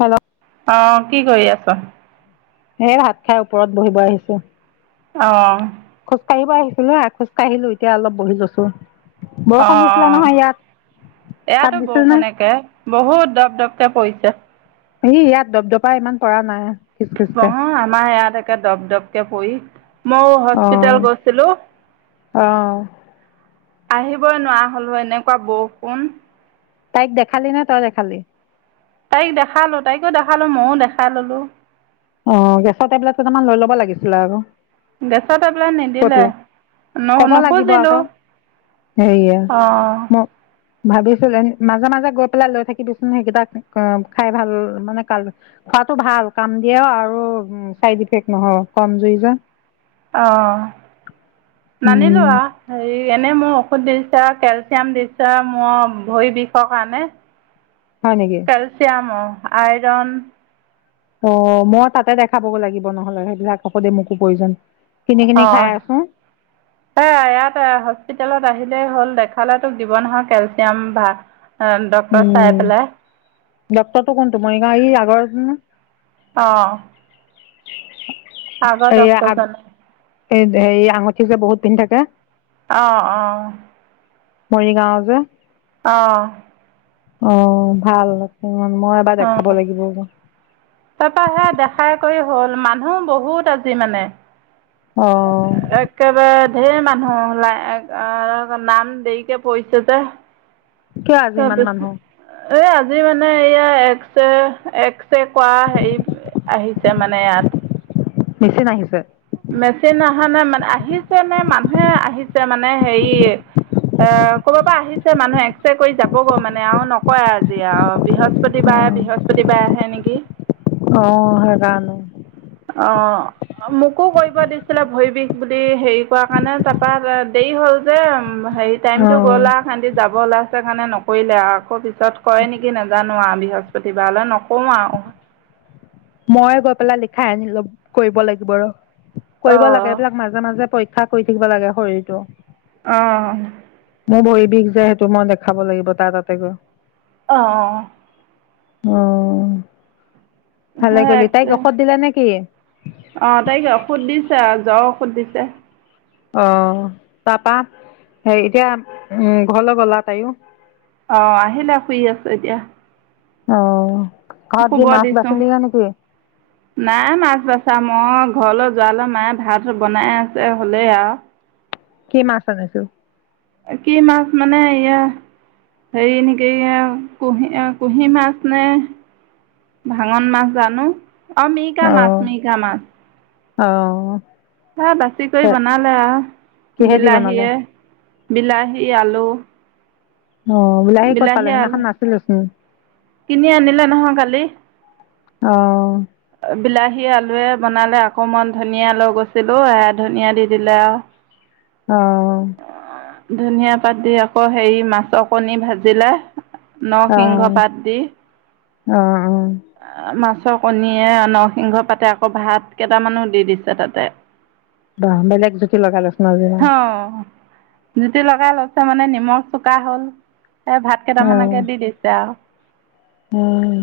Hello অঁ কি কৰি আছ। হে ভাত খাই ওপৰত বহিব আহিছো। অঁ। খোজ কাঢ়িব আহিছিলো না খোজকাাঢ়িলো এতিয়া অলপ বহি লৈছো। অঁ বৰষুণ দিছিলে অঁ নহয় ইয়াত তাত এয়াতো দিছিল নে বৰষুনেকে বহুত দপ দপকে পৰিছে। ই ইয়াত দপদপা ইমান পৰা নাই। খিচ খিচকে অঁ আমাৰ ইয়াত।। একে দপ দপকে পই। মই অ হস্পিতেল গৈছিলো। অ আহিবই নোৱাৰা হ'লো এনেকুৱা বৰষুণ। তাইক দেখালি ন তই দেখালি। তাইক দেখালো তাইকো দেখালো মইয়ো দেখা ললো। অঁ গেছৰ টেবলেট কেইটামান লৈ ল'ব লাগিছিলে আৰু। গেছৰ টেবেলেট নিদিলে ন ক'ব লাগিব নুখুজিলোঁ আকৌ হেৰিয়ে অঁ। মোক ভাবিছিলো এ মাজে মাজে গৈ পেলাই লৈ থাকিবিচোন সেইকেইটা খাই ভাল মানে কাল খোৱাতটো ভাল কাম। দিয়া আৰু চাইড ইফেক্ট নহয় কম জুই যে। অঁ। উম নানিলোৱা এই। এনেই মোৰ ঔষধ দিছো কেলচিয়াম দিছো মোৰ ভৰি বিষৰ কাৰণে। হয় নেকি কেলছিয়াম। আইৰণ। অ মই তাতে দেখাব গৈ লাগিব নহলে সেইবিলাক ঔষধি মোকো প্ৰয়োজন। কিনি কিনি অ খাই আছো এ ইয়তে হস্পিতেলত। আহিলে হ'ল দেখালে তোক দিব নহয় কেলচিয়াম বা অ ডক্তৰ এ চাই পেলাই ডক্টৰটো কোনটো মৰিগাঁও এই আগৰ আহ [inaudible] আগৰ ডক্টৰজন হেৰি হেৰি আঙঠি যে বহুত পিন্ধি থাকে অ অ মৰিগাঁও যে অ অ ভাল মই এবাৰ অ দেখাব লাগিব তাৰ পৰা সেই দেখাই কৰি হ'ল মানুহ বহুত আজি মানে অ একেব ধেৰ মানুহ ওলাই নাম দেৰিকে পৰিছে যে কিয় আজি ইমান তাৰপিছত মানুহ এই আজি মানে এয়া এক্সৰে এক্সৰে কৰা হেৰি আহিছে মানে ইয়াত মেছিন নাহিছে মেচিন অহা নাই মানে আহিছে নে মানুহে আহিছে মানে হেৰি ক'ৰব পৰা আহিছে মানুহে এক্স ৰে কৰি যাবগৈ মানে আৰু নকয় আজি আৰু অ বৃহস্পতিবাৰে বৃহস্পতিবাৰে আহে নেকি অ সেইকাৰণে অ মোকো কৰিব দিছিলে ভৰি বিষ বুলি হেৰি কৰ কাৰণে তাৰপৰা দেৰি হ'ল যে উম হেৰি অ টাইমটো গ'ল আৰু এ সেটি যাব ওলাইছে প খানে নকৰিলে আৰু আকৌ পিছত কৰে নেকি নাজানো আৰু বৃহস্পতিবাৰলৈ নকৰো আৰু মই গৈ পেলাই লিখাই আনিলো কৰিব লাগিব আৰু কৰিব অঁ লাগে এইবিলাক মাজে মাজে পৰীক্ষা ক্ষা কৰি থাকিব লাগে শৰীৰটো অ মোৰ ভৰি বিষ যে সেইটো মই দেখাব লাগিব তাৰ তাতে গৈ আহ অ অঁ হে আহ তাইকে ঔষধ দিছা যাওক ধ দিছে অ তাৰপা হেৰি এতিয়া উ ঘৰলৈ গ'লা তাইও অ আহিলে শুই আছে এতিয়া অ ঘৰত কি শুব মাছ দিছো বাচিলিগে নেকি নাই মাছ বছা মই ঘৰলৈ যোৱালৈ মায়ে ভাত বনাই আছে হ'লেই আৰু কি মাছ আনিছো কি মাছ মানে ই হেৰি নেকি কুঁহি কুঁহি মাছ নে ভাঙন মাছ জানো অ মিকা মাছ অহ মিকা মাছ অ এ বাছি কৰি বনালো আৰু কিহেদি বনালা বিলাহীয়ে বিলাহী আলু অ বিলাহী কত পালে সিদিনাখন নাছিলে চোন কিনি আনিলে নহয় কালি অ বিলাহী আলুৱে বনালে অকণমান ধনীয়া লৈ গৈছিলো এ ধনীয়া দি দিলে আৰু অহ ধনীয়া পাত দি আকৌ হেৰি মাছৰ কণী ভাজিলে অ নৰসিংহ পাত দি অ অ মাছ ৰ কণীয়ে নৰসিংহ পাতে আকৌ ভাত কেইটামানো দি দিছে তাতে বাহ বেলেগ জুতি লগালে চোন অ জুতি লগাই লৈছে মানে নিমখ চোকা হ'ল এ ভাত কেইটামানকে দি দিছে আৰু উম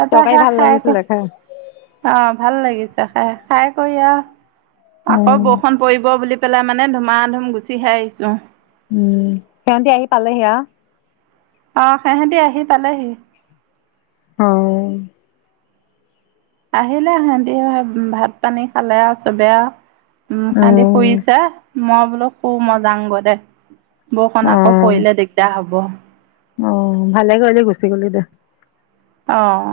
তাৰপৰা তৰকাৰী শেষ ভাল লাগিছিলে খাই খাওঁতা ভাল লাগিছে খাই-খাই কৰি। আহ, আকৌ উম বৰষুণ পৰিব বুলি পেলাই মানে ধুমা-ধুম গুচিহে আহিছো। উম, সিহতি আহি পালেহি আৰু। অহ, সিহঁতে আহি পালেহি। অ', আহিলে সিহতি ভাত পানী খালে চবে আৰু। উম সানদি ফুৰিছে মই বোলো শুম মই যাওগে দে বৰষুণ অ আকৌ পৰিলে দিগদাৰ হ'ব অহ ভালে কৰিলি গুচি গলি দে অহ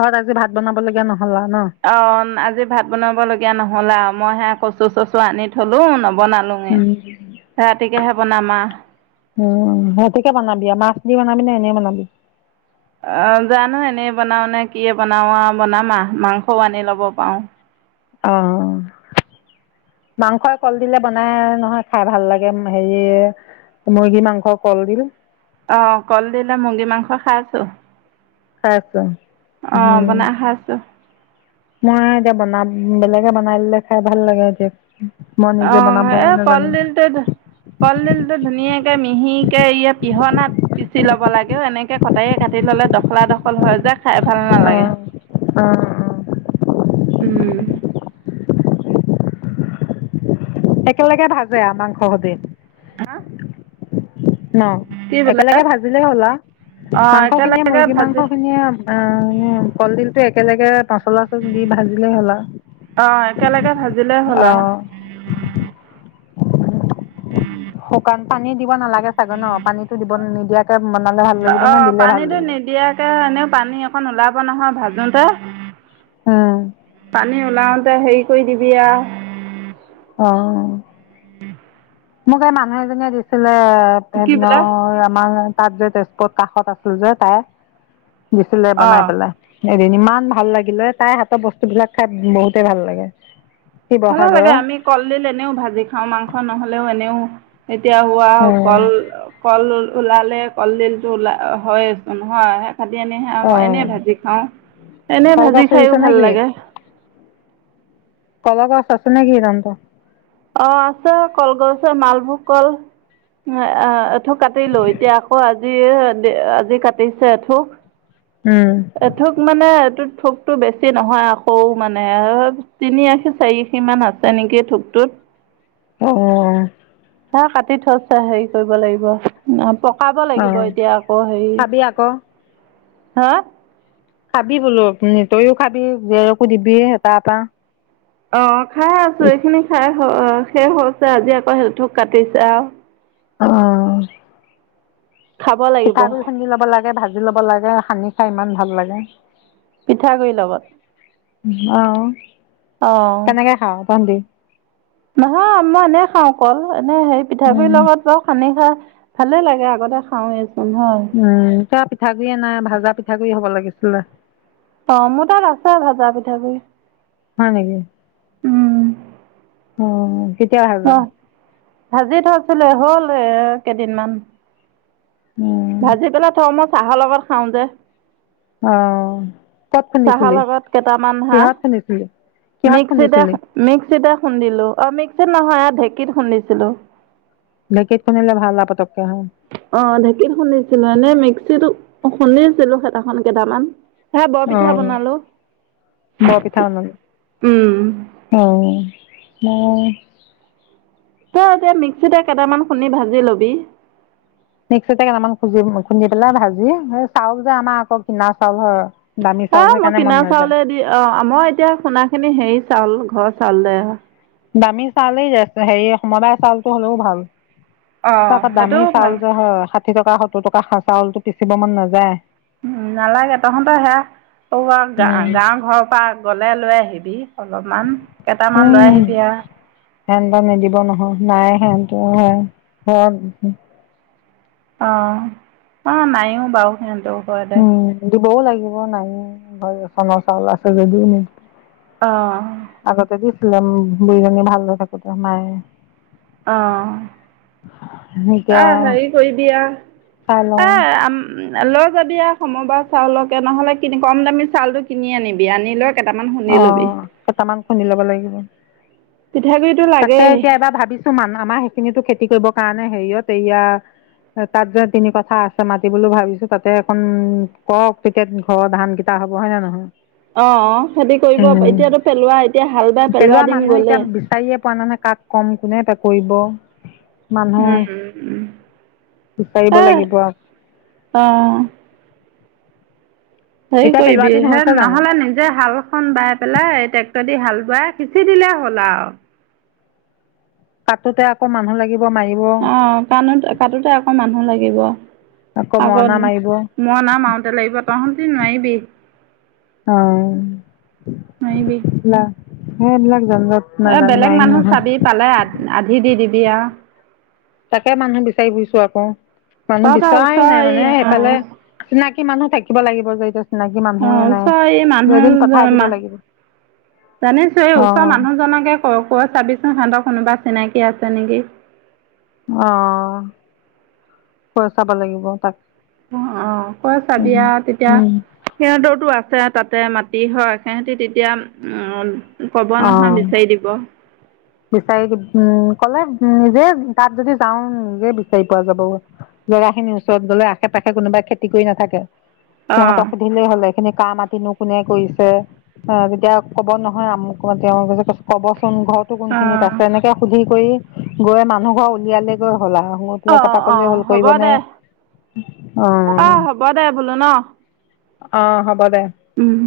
ঘৰত আজি ভাত বনাব লগীয়া নহয় অ আজি ভাত বনাব লগীয়া নহল আৰু মই হে কচু চচু আনি থলো ন বনালো মই উম ৰাতিকেহে বনানা [unintelligible] উম ৰাতিকে বনাবি আৰু মাছ দি বনাবি ন এনেই বনাবি অ জানো এনেই বনাও নে কি বনাও আৰু বনাম আহ মাংসও আনি লব পাৰও অ' মাংসই কলডিলে বনাই নহয় খাই ভাল লাগে। হেৰি মুৰ্গী মাংসৰ কলডিল অ' কলদিলে মুৰ্গী মাংস খাই আছোঁ‌। আছো উম। বনাই খাইছো মই এতিয়া বনাম বেলেগে বনাই দিলে খাই ভাল লাগে এতিয়া মই নিজে আহ বনাব এ নাজানিম কলডিলটো কলডিল টো ধুনীয়াকে মিহিকে কিহনাত পিচি ল'ব লাগেও এনেকৈ কটায়ে কাটি ল'লে দখলা দখল হৈ যায়। খাই ভাল অ নালাগে। অ অ উম একেলগে ভাজে মাংস সতে হ ন একেলগে ভাজিলেই হ'লা অ', মাংস খিনিয়ে একেলগে মুৰ্গী মাংস ভাজি খিনিয়ে কলডিলটোৱে কেনেকে প চলা চল দি ভাজিলে হলা অ', একেলগে ভাজিলে হ'ল আৰু। আহ শুকান পানী দিব নালাগে চাগে ন পানীতো দিব নিদিয়াত অ' পানীতো নিদিয়াকে এনেও পানী অকণ ওলাব নহয়। ভাজোতে আহ ম পানী ওলাওতে হেৰি কৰি দিবি আহ আহ মোক এই মানুহ এজনীয়ে দিছিল। তে কি সেইদিন বোলে আমাৰ। তাত যে তেজপত কাষত আছিল যে তাই। দিছিলে বনাই অ'। পেলায়। এদিন ইমান ভাল লাগিলে তাইৰ হাতৰ বস্তুবিলাক খাই বহুতেই ভাল লাগে। ভাল শিৱসাগৰৰ লাগে আমি কলডিল এনেও ভাজি খাওঁ মাংস নহ'লেও এনেও এতিয়া হোৱা অঁ কল কল ওলালে কলডিলটো ওলা হয়চোন হয় ভাটি আনিহে এনেই অঁ ভাজি খাওঁ। এনে ভাজি কলগছ খাইয়ো ৰুইছে নে ভাল কি? লাগে। সচনে ঘি ইমানতে অ' আছে কলগছছে মালভোগ কল এথোক কাটিলো এতিয়া আকৌ আজি আজি কাটিছে। এঠুক উম, এথোক মানে এইটো। থোকটো বেছি নহয়। আকৌ মানে তিনি আশী চাৰি আশীমান আছে নেকি ঠোকটোত। অ' অ' চা কাটি থৈছা হেৰি কৰিব লাগিব পকাব লাগিব অ', এতিয়া আকৌ হেৰি খাবি আকৌ। হা খাবি বোলো তইও খাবি জৰকো দিবি হ তাৰপ [unintelligible] অঁ। খাই আছো এইখিনি খাই। অ অ শেষ হৈছে আজি আকৌ সেই তোক কাটিছো আৰু। অঁ। খাব লাগিব পিঠাগু় খুন্দি ল'ব লাগে ভাজ [unintelligible] জি ল'ব লাগে সানি খাই ইমান ভাল লাগে। পিঠাগুড়ি লগত। আহ। অ'। কেনেকে খাও তহঁতি। নহয় মই এনে খাওঁ অ অকল। মানে হেৰি পিঠাগুৰি উম, লগত বাও সানি খাই। ভালে লাগে আগতে খাওঁয়েই। উম। পিঠাগুৰি নাই ভাজা পিঠাগুডৰি হ'ব লাগিছিলে। অ মোৰ তাত আছে ভাজা পিঠাগুৰি। হয় নেকি অ কেতিয়া ভাজা। অ' ভাজি থৈছিলে হ'ল এ কেইদিনমান। উম, ভাজি পেলাই থ মই চাহৰ লগত খাওঁ যে। আহ। চাহৰ লগত কেইটামান হাঁ খুন্দিছিলি? কিহত মিক্সিতে খুন্দিছিলি? মিক্সিতে। খুন্দিলো অমিক্সিত নহয় ঢেঁকীত খুন্দিছিলো। ঢেঁকীত খুন্দিলে ভাল আও পাতকে। অ ঢেঁকীত শুনিছিলো এনে মিক্সিতটো। শুনিছিলো হেতাখন কেইটামান। সেয়া বৰ অ পিঠা বনালো বৰ পিঠা উম বনালো অহ। মম, তই এতিয়া মিক্সিততেটা কেইটামান খুন্দি ভাজি লবি। মিক্সতে কেইটামান খুি খুন্দি পেলাই ভাজি চাউল যে আমাৰ আকৌ কিনা চাউল হয়। দামী অ চাউল মই সেইকাৰণে মন কিনাৰ নাযায় চাউলে দি অ আমই এতিয়া খোণা খিনি হেৰি চাউল। ঘৰৰ চাল দে। দামী চাউলে হেৰি সমবায় চাউলটো হ'লেও ভাল। অ তাক দামি সেইটোও ভাল। চউল যে হয়। ষাঠি টকা সত্তৰ টকা চাউল টো পিচিব মন নাযায়। উম নালাগে তহঁতৰ সেয়া ত গা উম, গাৱৰ ঘৰৰ পৰা। ওলাই ললৈ আহিবি। অলপমান কেইটামান লৈ আহিবি আৰু। সেন নিদিব নহয় নাই সেনতো ঘৰত অ অ নাইও বাৰু সিহতো উম দিবও লাগে নাই ঘৰ চাউল আছে যদি ন আহ বুঢীজনী ভাল ন থাকোতে মায়ে অ এতিয়া আহ হেৰি কৰিবি চাই লওঁ এ আম লৈ যদি সমবাৰ চাউলকে নহ'লে কম দামী চাউলটো কিনি আনিবি আনি লৈ কেইটামান খুন্দি অ ল'বি কেইটামান খুন্দি ল'ব লাগিব পিঠাগুড়িটো তাকে লাগেই এতিয়া এবাৰ ভাবিছো মান আমাৰ সেইখিনিতো খেতি খেতি কৰিবৰ কাৰণে হেৰিয়ত এয়া কাৰ্য তিনি কথা আছে মাতি বুলি ভাবিছো তাতে এখন কওক তেতিয়া ঘৰৰ ধান কেইটা হ'ব হয় ন নহয় অ অ খেতি কৰিব উম, এতিয়াতো পেলোৱা এতিয়া হাল বাই পেলোৱা দিন মানুহ এতিয়া গলে বিচাৰিয়ে পোৱা নাই নহয় কাক কম কোনে এটা কৰিব মানুহ উম বিচাৰিব লাগিব আৰু অ হেৰি এতিয়া পেলোৱা কৰিবি দিন হে হৈছে জানো নহলে নিজে হালখন বাই পেলাই টেক্টৰ দি হাল বাই সিঁচি দিলে হ'ল আৰু কাটোতে আকৌ মানুহ লাগে অ কাণোত কাটোতে আকৌ মানুহ লাগিব আকৌ মৰণা মাৰিব মৰণা মাওঁতে ত লাগিব তহটি নোৱাৰিবি অ নোৱাৰিবি ন হেবিলাগ এ বেলেগ মানুহ চাবি পালে আ আধি দি দিবিয়া তাকে মানুহ বিচাৰি ফুৰিছো আকৌ মানুহ তহঁতৰ বিচৰা ওচৰ নাই এই মানে অঁ সফালে চিনাকি মানুহ থাকিব লাগিব যে এটি অ ওচৰ এই মানুহ পঠাই দিব লাগিব জানিছো এই অ ওচৰৰ মানুহজনকে কৈ চাবিচোন সিহতক কোনোবা চিনাকি আছে নেকি অ কৈ চাব লাগিব তাক অ অ কৈ চাবি উম আও তেতিয়া উম সিহঁতৰো টো আছে তাতে মাটি হয় সিহতি তেতিয়া উ ক'ব অ নহয় বিচাৰি দিব বিচাৰি উম ক'লে নিজে তাত যদি যাওঁ নিজে বিচাৰি পোৱা যাব জেগা খিনিৰ ওচৰত গলে আশে পাশে কোনোবাই খেতি কৰি নাথাকে অঁ সিহঁতক সুধিলেই হ'লে এইখিনি কাম আতিনো কোনে কৰিছে অ তেতিয়া কব নহয় আমুকত কবচোন ঘৰত যাওঁ কবচোন ঘৰত সেইটো কোনখিনিত অঁ আছে এনেকে সুধি কৰি গৈ মানুহ ঘৰ উলিয়ালে গৈ শুলা শুই অ পেলাই তাৰপা অ কলে হল হ'ব কৰিব নে দে অ হ'ব দে বোলো ন অহ হব হব দে উম